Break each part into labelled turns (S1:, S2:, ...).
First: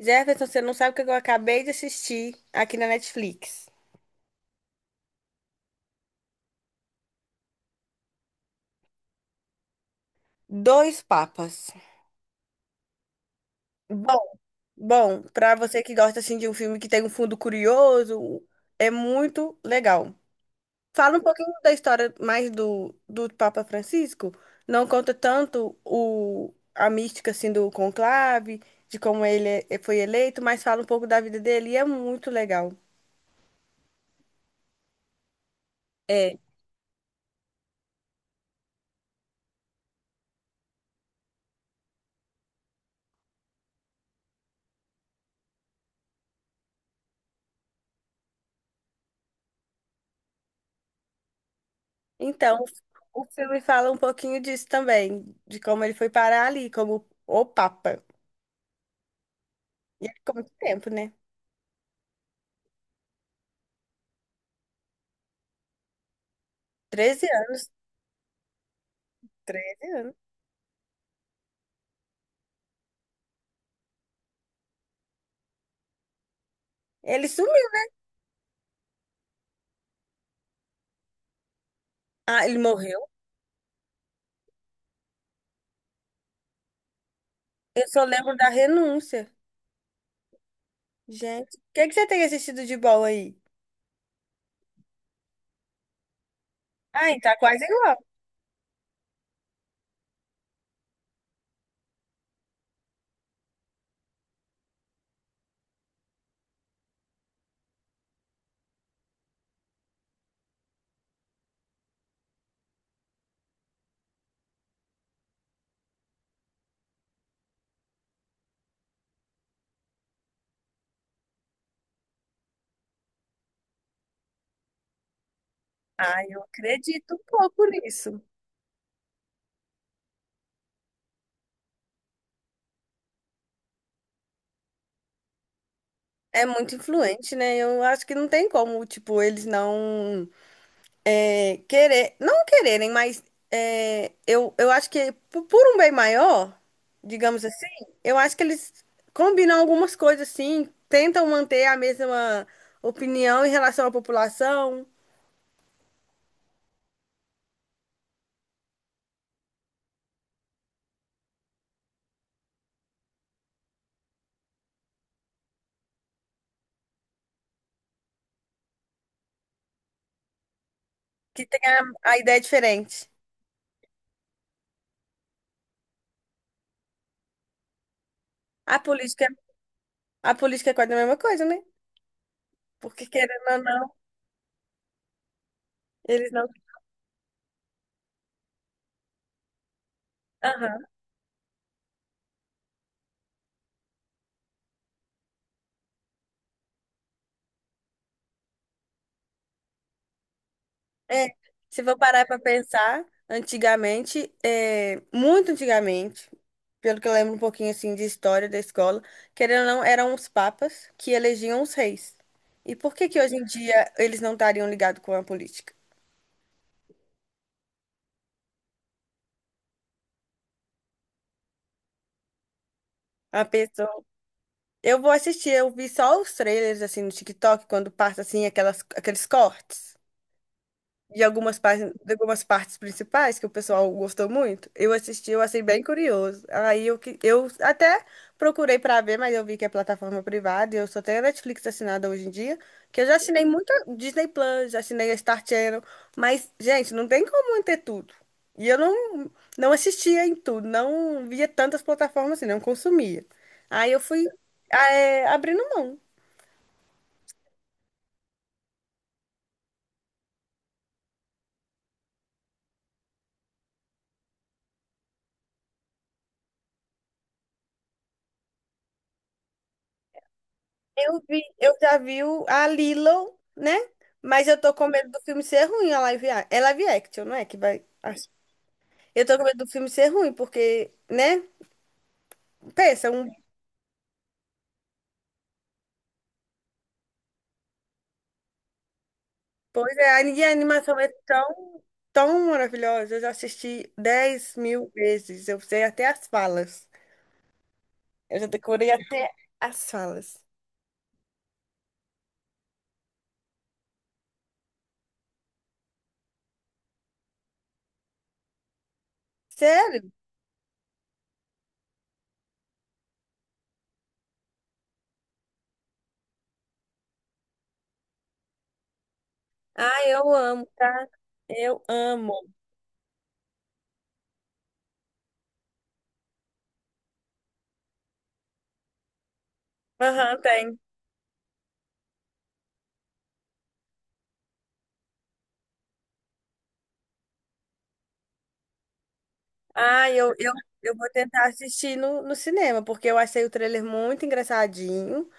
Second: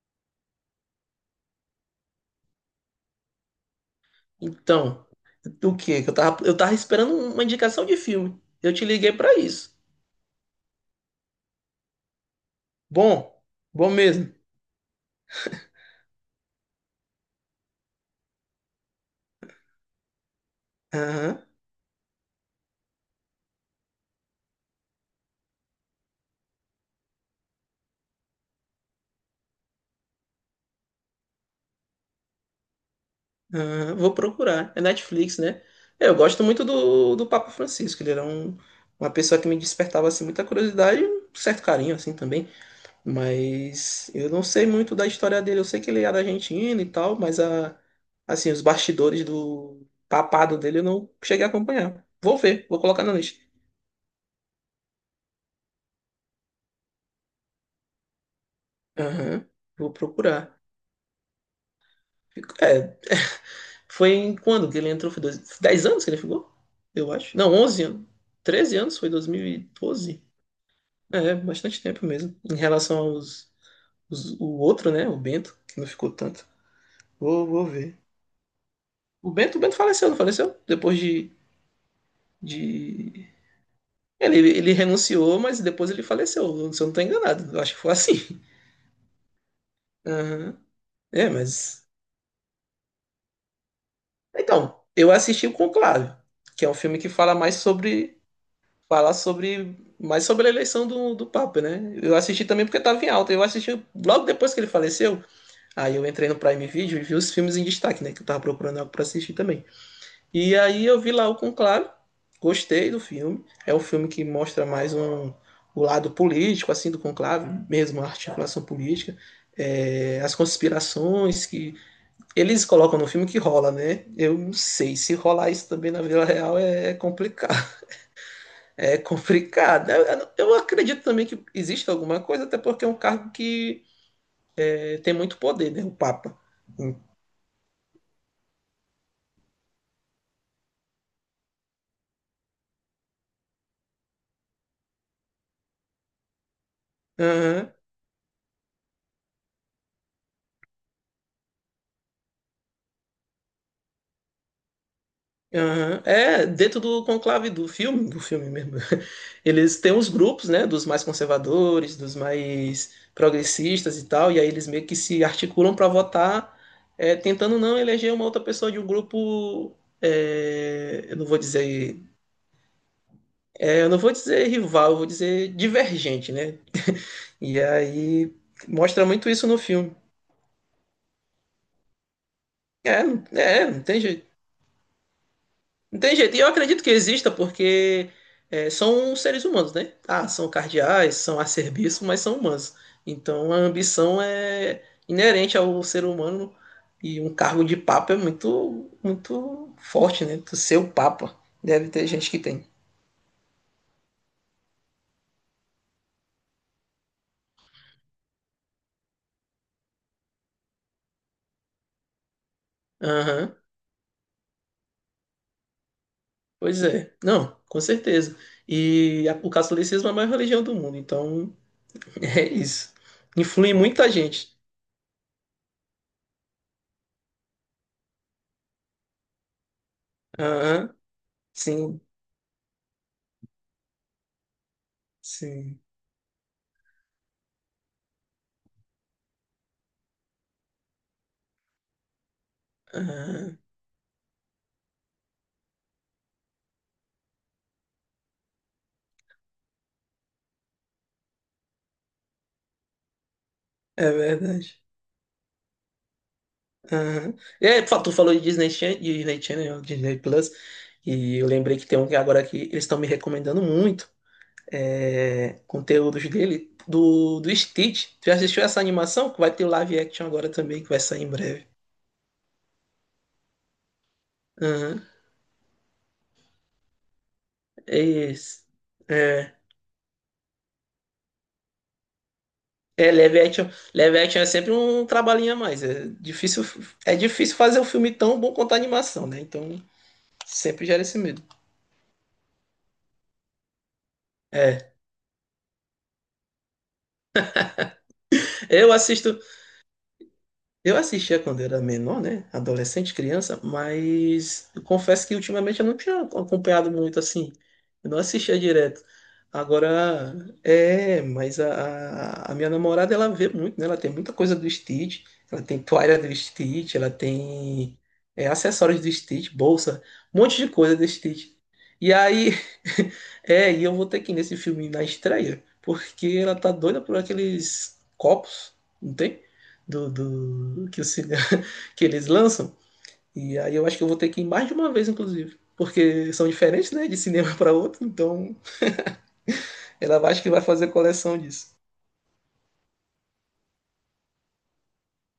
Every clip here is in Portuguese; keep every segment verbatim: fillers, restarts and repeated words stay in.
S1: Jefferson, você não sabe o que eu acabei de assistir aqui na Netflix.
S2: Então, do quê? Que? Eu tava, eu tava esperando uma indicação de filme. Eu te liguei pra isso.
S1: Dois Papas.
S2: Bom, bom mesmo.
S1: Bom, bom, pra você que gosta assim de um filme que tem um fundo curioso, é muito legal. Fala um
S2: Aham,
S1: pouquinho da história mais do, do Papa Francisco. Não conta tanto o, a mística assim do conclave, de como ele é- foi eleito, mas fala um pouco da vida dele e é muito legal.
S2: aham, vou procurar. É Netflix, né? É, eu
S1: É.
S2: gosto muito do, do Papa Francisco. Ele era um, uma pessoa que me despertava assim muita curiosidade e um certo carinho assim também. Mas eu não sei muito da história dele. Eu sei que ele era argentino e tal, mas a, assim, os bastidores do papado dele eu não cheguei a acompanhar. Vou
S1: Então,
S2: ver, vou colocar na
S1: o
S2: lista.
S1: filme fala um pouquinho disso também, de como ele foi parar ali, como o Papa.
S2: Aham, vou
S1: E ele ficou muito
S2: procurar.
S1: tempo, né?
S2: Fico- É, foi em quando que ele entrou? Foi dois, dez anos que ele ficou? Eu
S1: Treze
S2: acho. Não,
S1: anos.
S2: onze anos. Treze anos, foi
S1: Treze anos.
S2: dois mil e doze. É, bastante tempo mesmo. Em relação aos, os- o outro, né? O Bento, que não ficou tanto.
S1: Ele
S2: Vou, vou
S1: sumiu.
S2: ver. O Bento, o Bento faleceu, não faleceu? Depois de,
S1: Ah, ele morreu?
S2: de... Ele, ele renunciou, mas depois ele faleceu. Se eu não tô enganado. Eu acho que
S1: Eu
S2: foi
S1: só
S2: assim.
S1: lembro da renúncia.
S2: Aham. É,
S1: Gente, o que
S2: mas...
S1: que você tem assistido de bom aí?
S2: Então, eu assisti o Conclave, que é um filme que
S1: Ah,
S2: fala
S1: tá
S2: mais
S1: quase igual.
S2: sobre falar sobre mais sobre a eleição do, do Papa, né? Eu assisti também porque estava em alta. Eu assisti logo depois que ele faleceu. Aí eu entrei no Prime Video e vi os filmes em destaque, né? Que eu tava procurando algo para assistir também. E aí eu vi lá o Conclave, gostei do filme. É um filme que mostra mais um, O lado político, assim, do Conclave, mesmo a articulação política. É, as conspirações que eles colocam no filme que rola, né? Eu não sei se rolar isso também na
S1: Ah,
S2: vida
S1: eu
S2: real é
S1: acredito um
S2: complicado.
S1: pouco nisso.
S2: É complicado. Eu, eu- eu acredito também que existe alguma coisa, até porque é um cargo que é, tem muito poder, né? O Papa.
S1: É muito influente, né? Eu acho que não tem como, tipo, eles não. É, querer, não quererem, mas é, eu, eu acho que po- por um bem maior, digamos assim,
S2: Aham,
S1: eu acho que eles combinam algumas coisas assim, tentam manter a mesma opinião em relação à população,
S2: aham. É, dentro do conclave do filme, do filme mesmo, eles têm os grupos, né, dos mais conservadores, dos mais progressistas e tal, e aí eles meio que se articulam para votar, é, tentando não eleger uma outra pessoa de um grupo, é, eu não vou
S1: que tem a,
S2: dizer,
S1: a ideia diferente.
S2: é, eu não vou dizer rival, eu vou dizer divergente, né. E aí
S1: A
S2: mostra
S1: política,
S2: muito isso no filme.
S1: a política é quase a mesma coisa, né?
S2: É,
S1: Porque
S2: não-
S1: querendo ou
S2: é,
S1: não,
S2: não tem jeito. Não tem
S1: eles
S2: jeito. E eu
S1: não.
S2: acredito que exista porque é, são seres humanos, né? Ah, são
S1: Aham.
S2: cardeais, são acerbiços, mas são humanos. Então a ambição é inerente ao ser humano e um cargo de papa é muito, muito forte, né? Tu ser o
S1: É,
S2: papa.
S1: se
S2: Deve
S1: for
S2: ter
S1: parar
S2: gente
S1: para
S2: que tem.
S1: pensar, antigamente, é, muito antigamente, pelo que eu lembro um pouquinho assim de história da escola, querendo ou não, eram os papas que elegiam os reis. E por que que hoje em
S2: Aham,
S1: dia eles não estariam ligados com a política?
S2: pois é. Não, com certeza. E a- o catolicismo é a maior religião do mundo, então é isso.
S1: A
S2: Influi
S1: pessoa.
S2: muita gente.
S1: Eu vou assistir, eu vi só os trailers assim no TikTok, quando passa assim aquelas, aqueles cortes.
S2: Aham,
S1: De algumas, par-
S2: sim,
S1: de algumas partes principais que o pessoal gostou muito. Eu assisti, eu achei
S2: sim.
S1: bem curioso. Aí eu, que- eu até procurei pra ver, mas eu vi que é plataforma privada e eu só tenho a Netflix assinada hoje em dia, que eu já assinei
S2: Aham,
S1: muito Disney Plus, já assinei a Star Channel, mas, gente, não tem como manter tudo. E eu não, não assistia em tudo, não via tantas plataformas assim, não consumia. Aí eu
S2: é
S1: fui,
S2: verdade.
S1: eh, abrindo mão.
S2: Aham. E aí, tu falou de Disney Channel, Disney Channel, Disney Plus, e eu lembrei que tem um que agora que eles estão me recomendando muito, é, conteúdos dele, do, do Stitch. Tu já assistiu essa animação? Que vai ter o live action agora também, que vai
S1: Eu
S2: sair em
S1: vi,
S2: breve.
S1: eu já vi o- a Lilo, né? Mas eu tô com
S2: Aham,
S1: medo do filme ser ruim, a live, a- é live action, não é? Que vai.
S2: é
S1: Acho.
S2: isso.
S1: Eu tô com
S2: É.
S1: medo do filme ser ruim, porque, né? Pensa,
S2: É,
S1: um,
S2: live action, live action é sempre um trabalhinho a mais. É difícil, é difícil fazer um filme tão bom quanto a animação, né? Então,
S1: pois é, a minha
S2: sempre
S1: animação
S2: gera
S1: é
S2: esse medo.
S1: tão, tão maravilhosa. Eu já assisti dez
S2: é
S1: mil vezes. Eu sei até as falas. Eu já decorei
S2: Eu
S1: até
S2: assisto,
S1: as falas.
S2: eu assistia quando era menor, né? Adolescente, criança, mas eu confesso que ultimamente eu não tinha acompanhado muito assim. Eu não assistia direto.
S1: Sério?
S2: Agora, é, mas a, a a minha namorada, ela vê muito, né? Ela tem muita coisa do Stitch, ela tem toalha do Stitch, ela tem é, acessórios do Stitch, bolsa,
S1: Ah, eu
S2: um monte
S1: amo,
S2: de coisa
S1: tá?
S2: do Stitch.
S1: Eu
S2: E
S1: amo.
S2: aí, é, e eu vou ter que ir nesse filme na estreia, porque ela tá doida por aqueles copos, não tem? Do,
S1: Aham, tem.
S2: do que, o que eles lançam. E aí eu acho que eu vou ter que ir mais de uma vez, inclusive. Porque são diferentes, né? De cinema para outro. Então,
S1: Ah,
S2: ela vai-
S1: eu,
S2: acho que
S1: eu,
S2: vai fazer
S1: eu vou
S2: coleção
S1: tentar
S2: disso.
S1: assistir no, no cinema, porque eu achei o trailer muito engraçadinho.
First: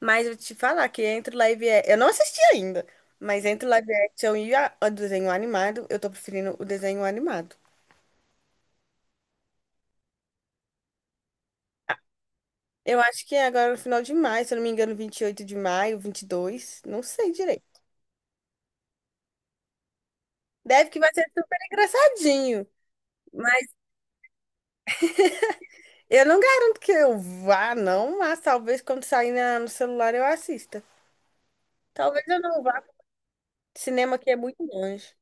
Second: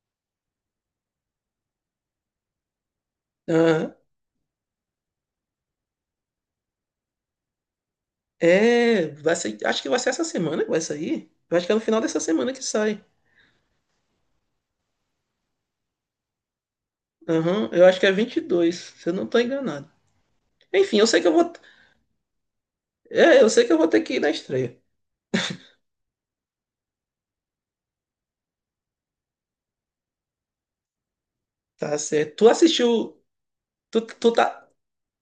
S1: Mas eu te falar que entre o live action. Eu não assisti ainda, mas entre o live
S2: Aham.
S1: action e a- o desenho animado, eu tô preferindo o desenho animado.
S2: É, vai ser, acho que vai ser essa semana que vai sair. Eu acho que é no final dessa semana que
S1: Eu
S2: sai.
S1: acho que é agora no final de maio, se eu não me engano, vinte e oito de maio, vinte e dois, não sei direito.
S2: Aham, eu acho que é vinte e dois, se eu não tô enganado.
S1: Deve que
S2: Enfim, eu
S1: vai
S2: sei
S1: ser
S2: que eu vou,
S1: super engraçadinho.
S2: é, eu sei
S1: Mas
S2: que eu vou ter que ir na estreia.
S1: eu não garanto que eu vá, não, mas talvez quando sair na- no celular eu assista.
S2: Tá
S1: Talvez
S2: certo.
S1: eu
S2: Tu
S1: não vá.
S2: assistiu, tu,
S1: Cinema aqui
S2: tu,
S1: é muito
S2: tá-
S1: longe.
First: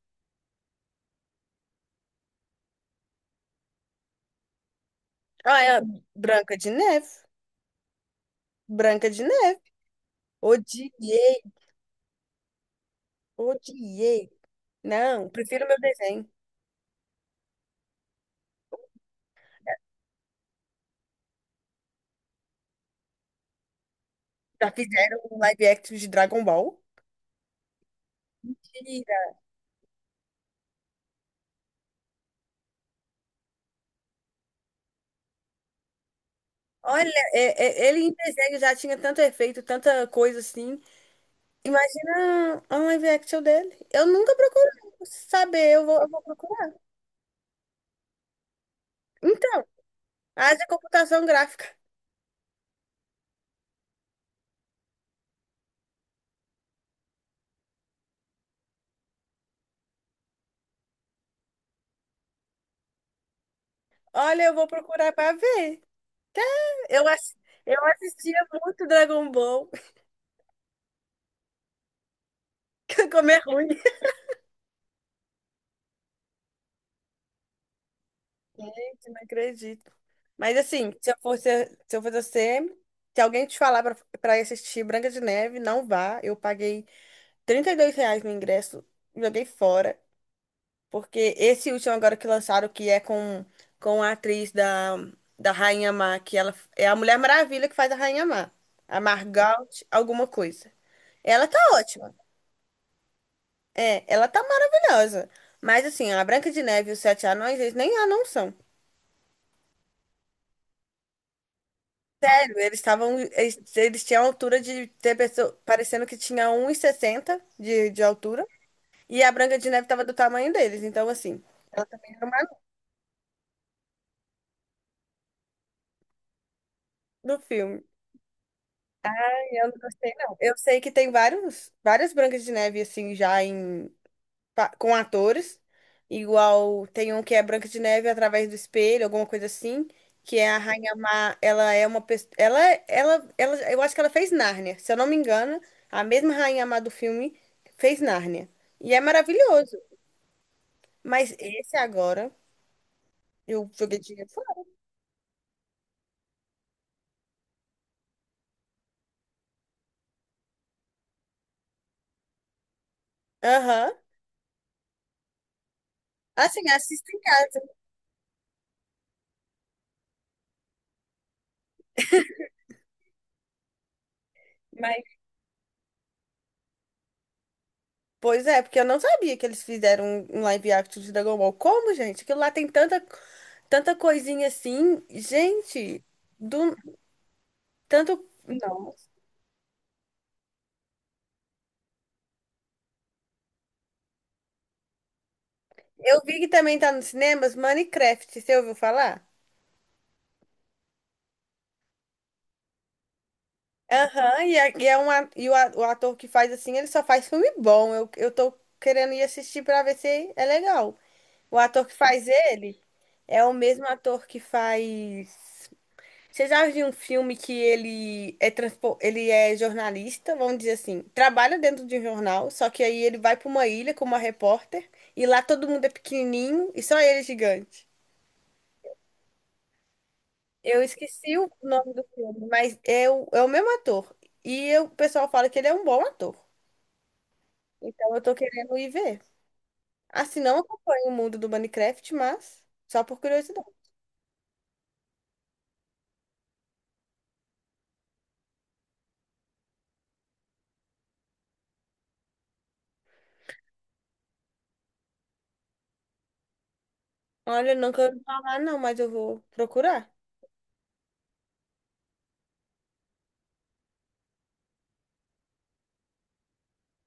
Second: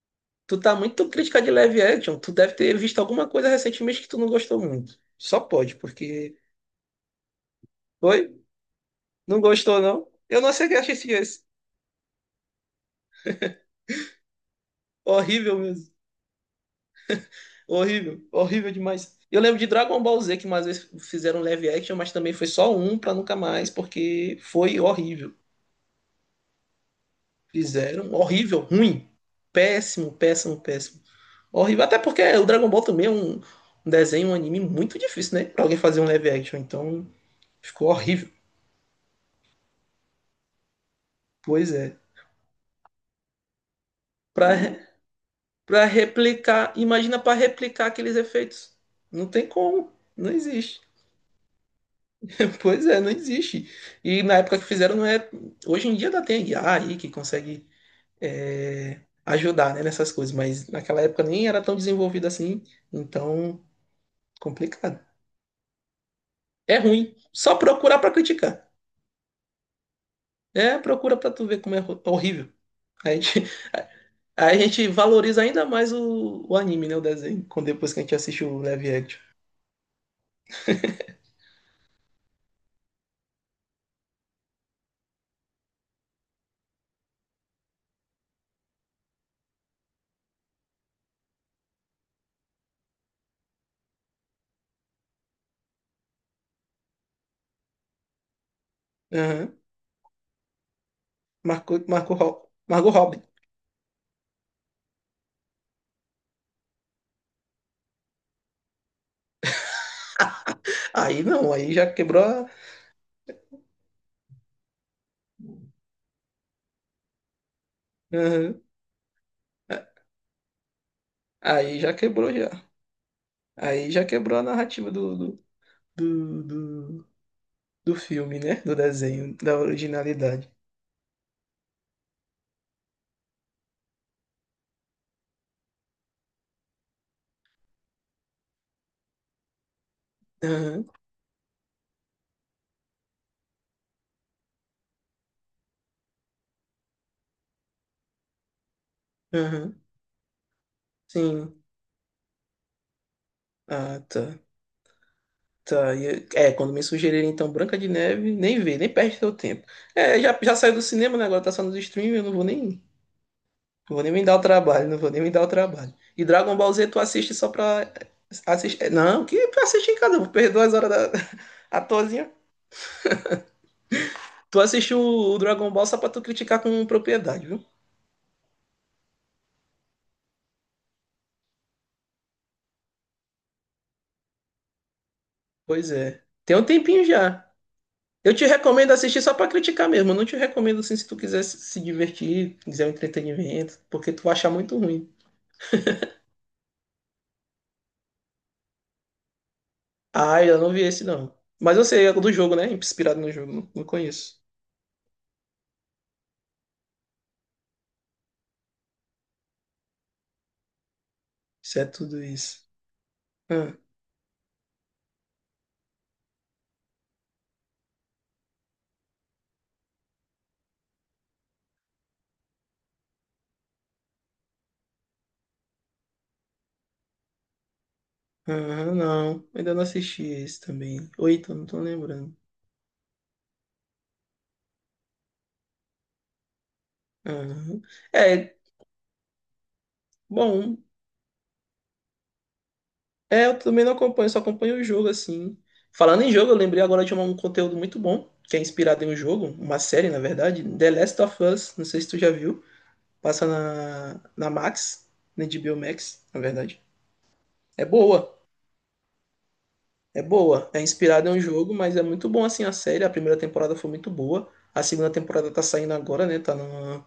S2: Tu tá muito crítica de live action. Tu deve ter visto alguma coisa recentemente que tu não gostou muito. Só
S1: Ah, é
S2: pode,
S1: a
S2: porque.
S1: Branca de Neve.
S2: Oi?
S1: Branca de
S2: Não
S1: Neve.
S2: gostou, não? Eu não sei o que achei esse.
S1: Odiei,
S2: esse.
S1: odiei. Não,
S2: Horrível
S1: prefiro meu
S2: mesmo.
S1: desenho.
S2: Horrível. Horrível demais. Eu lembro de Dragon Ball Z, que mais vezes fizeram live action, mas também foi só um pra nunca mais, porque
S1: Já
S2: foi
S1: fizeram
S2: horrível.
S1: um live action de Dragon Ball.
S2: Fizeram. um Horrível, ruim.
S1: Mentira.
S2: Péssimo, péssimo, péssimo. Horrível. Até porque o Dragon Ball também é um, um desenho, um anime muito difícil, né? Pra alguém fazer um live action. Então,
S1: Olha, é- é-
S2: ficou
S1: ele em
S2: horrível.
S1: desenho já tinha tanto efeito, tanta coisa assim.
S2: Pois é.
S1: Imagina um live action dele. Eu nunca
S2: para
S1: procurei saber, eu
S2: Para
S1: vou, eu vou procurar.
S2: replicar, imagina para replicar aqueles efeitos. Não tem
S1: Então,
S2: como, não
S1: haja
S2: existe.
S1: computação gráfica.
S2: Pois é, não existe. E na época que fizeram não é, hoje em dia ainda tem I A aí que consegue é, ajudar, né, nessas coisas, mas naquela época nem era tão desenvolvido assim, então
S1: Olha, eu vou
S2: complicado.
S1: procurar pra ver.
S2: É
S1: Eu,
S2: ruim.
S1: ass-
S2: Só
S1: eu
S2: procurar para
S1: assistia
S2: criticar.
S1: muito Dragon Ball.
S2: É, procura para tu ver como é horrível. A
S1: Como
S2: gente,
S1: é ruim.
S2: a gente valoriza ainda mais o, o anime, né? O desenho, quando depois que a gente assiste o live
S1: Eu
S2: action.
S1: não acredito. Mas assim, se eu fosse, se eu fosse você, se alguém te falar pra pra ir assistir Branca de Neve, não vá. Eu paguei trinta e dois reais no ingresso, joguei fora. Porque esse último agora que lançaram, que é com, com a atriz da, da Rainha Má, que ela é a Mulher Maravilha que faz a Rainha Má. A
S2: Aham.
S1: Margot, alguma coisa. Ela tá
S2: Marcou,
S1: ótima.
S2: marcou, Ro- Margot Robbie.
S1: É, ela tá maravilhosa. Mas assim, a Branca de Neve e os Sete Anões, eles nem anão são.
S2: Aí não, aí já quebrou a.
S1: Eles estavam, eles, eles tinham a altura de ter pessoa, parecendo que tinha um e sessenta de, de altura,
S2: Aham.
S1: e a Branca de Neve estava do tamanho deles, então assim,
S2: Aí
S1: ela
S2: já
S1: também era
S2: quebrou
S1: uma
S2: já. Aí já quebrou a narrativa do, do, do, do,
S1: do filme.
S2: do filme, né? Do desenho, da
S1: Eu não gostei, não.
S2: originalidade.
S1: Eu sei que tem vários, várias Brancas de Neve assim já em pa- com atores, igual tem um que é Branca de Neve através do espelho, alguma coisa assim, que é a
S2: Aham,
S1: Rainha Má, ela é uma pessoa, ela, ela, ela, eu acho que ela fez Nárnia, se eu não me engano, a mesma Rainha Má do filme fez Nárnia, e é
S2: aham,
S1: maravilhoso, mas
S2: sim.
S1: esse agora, eu joguei
S2: Ah,
S1: dinheiro
S2: tá.
S1: fora.
S2: Tá. E É, é, quando me sugerirem então Branca de Neve, nem vê, nem perde seu tempo. É, já, já saiu do cinema, né? Agora tá só nos streaming, eu não vou nem.
S1: Aham,
S2: Não vou nem me dar o trabalho, não vou nem me dar o trabalho. E Dragon
S1: assim,
S2: Ball Z tu
S1: assista em
S2: assiste só
S1: casa,
S2: pra. Assistir... é, não, que pra assistir em casa, eu vou perder duas horas da à toazinha. Tu assiste
S1: mas...
S2: o o Dragon Ball só pra tu criticar com propriedade, viu?
S1: Pois é, porque eu não sabia que eles fizeram um um live action de Dragon Ball. Como, gente? Aquilo lá tem tanta, tanta coisinha assim.
S2: Pois
S1: Gente,
S2: é. Tem um
S1: do
S2: tempinho já.
S1: Tanto.
S2: Eu te recomendo
S1: Não.
S2: assistir só pra criticar mesmo. Eu não te recomendo assim se tu quiser se se divertir, quiser um entretenimento, porque tu vai achar muito ruim.
S1: Eu vi que também tá nos cinemas Minecraft, você ouviu falar?
S2: Ah, eu não vi esse não. Mas eu sei, é do jogo, né? Inspirado no jogo, não não conheço.
S1: Aham, e, é, e, é um, a- e o, a- o ator que faz assim, ele só faz filme bom. Eu, eu tô querendo ir assistir pra ver se é legal. O
S2: Isso é
S1: ator que
S2: tudo
S1: faz
S2: isso.
S1: ele é o
S2: Ah.
S1: mesmo ator que faz. Você já viu um filme que ele é, transpo... ele é jornalista, vamos dizer assim, trabalha dentro de um jornal, só que aí ele vai pra uma ilha com uma repórter, e lá todo mundo é pequenininho e só ele é gigante.
S2: Aham, não, ainda não assisti esse
S1: Eu
S2: também. Ou
S1: esqueci o
S2: então, não tô
S1: nome do
S2: lembrando.
S1: filme, mas é o, é o mesmo ator. E eu- o pessoal fala que ele é um bom ator.
S2: Aham.
S1: Então eu tô
S2: É,
S1: querendo ir ver. Assim, não
S2: bom.
S1: acompanho o mundo do Minecraft, mas só por
S2: É, eu
S1: curiosidade.
S2: também não acompanho, só acompanho o jogo, assim. Falando em jogo, eu lembrei agora de um um conteúdo muito bom, que é inspirado em um jogo, uma série, na verdade, The Last of Us, não sei se tu já viu. Passa na, na Max, na H B O Max, na verdade.
S1: Olha,
S2: É
S1: nunca ouvi
S2: boa,
S1: falar, não, mas eu vou procurar.
S2: é boa. É inspirado em um jogo, mas é muito bom, assim, a série. A primeira temporada foi muito boa. A segunda temporada tá saindo agora, né? Tá na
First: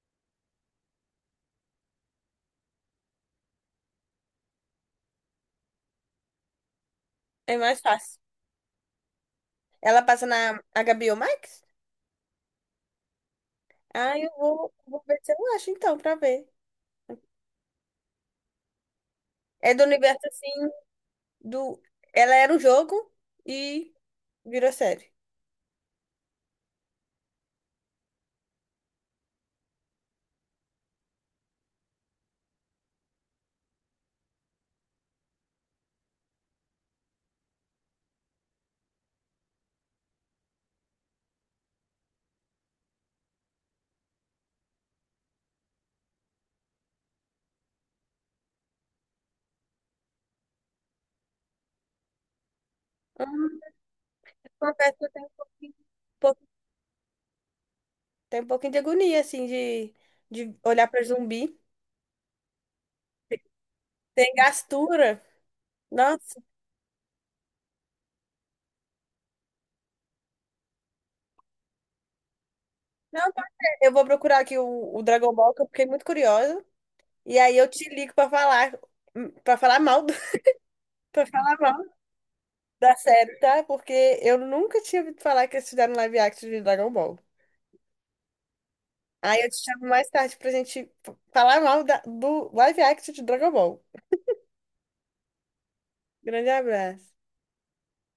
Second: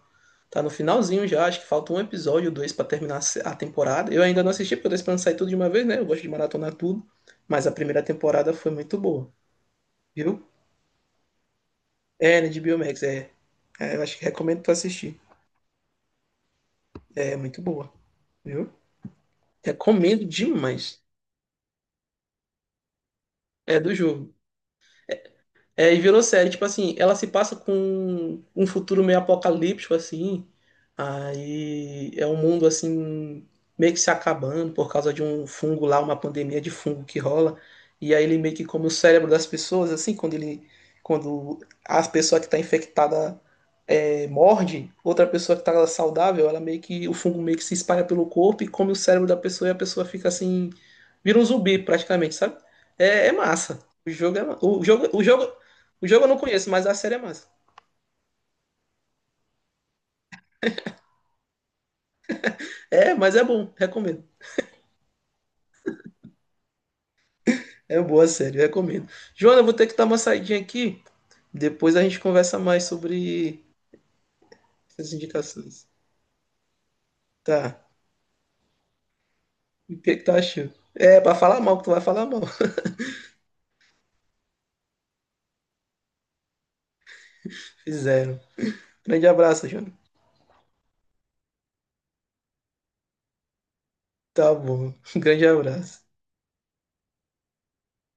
S2: Tá no finalzinho já, acho que falta um episódio, ou dois pra terminar a temporada. Eu ainda não assisti, porque eu tô esperando sair tudo de uma vez, né? Eu gosto de maratonar tudo.
S1: É
S2: Mas a
S1: mais
S2: primeira
S1: fácil.
S2: temporada foi muito boa,
S1: Ela passa
S2: viu?
S1: na H B O Max?
S2: É, né, de Biomax, é. É, eu
S1: Ah,
S2: acho que
S1: eu
S2: recomendo tu
S1: vou, vou
S2: assistir.
S1: ver se eu acho então, pra ver.
S2: É muito boa, viu?
S1: É do universo
S2: Recomendo
S1: assim,
S2: demais.
S1: do. Ela era um jogo
S2: É
S1: e
S2: do jogo.
S1: virou série.
S2: É, e virou série, tipo assim, ela se passa com um futuro meio apocalíptico, assim. Aí é um mundo assim, meio que se acabando por causa de um fungo lá, uma pandemia de fungo que rola. E aí ele meio que come o cérebro das pessoas, assim, quando ele. Quando a pessoa que está infectada morde outra pessoa que tá saudável, ela meio que o fungo meio que se espalha pelo corpo e come o cérebro da pessoa e a pessoa fica assim, vira um zumbi praticamente, sabe? É, é
S1: Hum,
S2: massa. O jogo é ma- o
S1: confesso que
S2: jogo,
S1: eu
S2: o
S1: tenho um
S2: jogo,
S1: pouquinho.
S2: o jogo eu não conheço, mas a série é massa.
S1: Tem um pouquinho de agonia, assim, de, de olhar pra zumbi.
S2: É, mas é bom, recomendo.
S1: Tem gastura. Nossa.
S2: É boa a série, recomendo. Joana, eu vou ter que dar uma saidinha aqui, depois a gente conversa mais
S1: Não, pode
S2: sobre
S1: ser. Eu vou procurar aqui o, o
S2: essas
S1: Dragon Ball, que eu fiquei
S2: indicações.
S1: muito curiosa. E aí eu
S2: Tá.
S1: te ligo pra falar. hum, Pra falar
S2: E o
S1: mal do,
S2: que que tu achou? É,
S1: pra
S2: pra
S1: falar
S2: falar mal,
S1: mal
S2: que tu vai falar mal.
S1: da série, tá? Porque eu nunca tinha ouvido falar que eles fizeram live action de Dragon Ball.
S2: Fizeram. Grande
S1: Aí eu te
S2: abraço,
S1: chamo
S2: Joana.
S1: mais tarde pra gente f- falar mal da- do live action de Dragon Ball.
S2: Tá bom. Grande abraço.
S1: Grande abraço.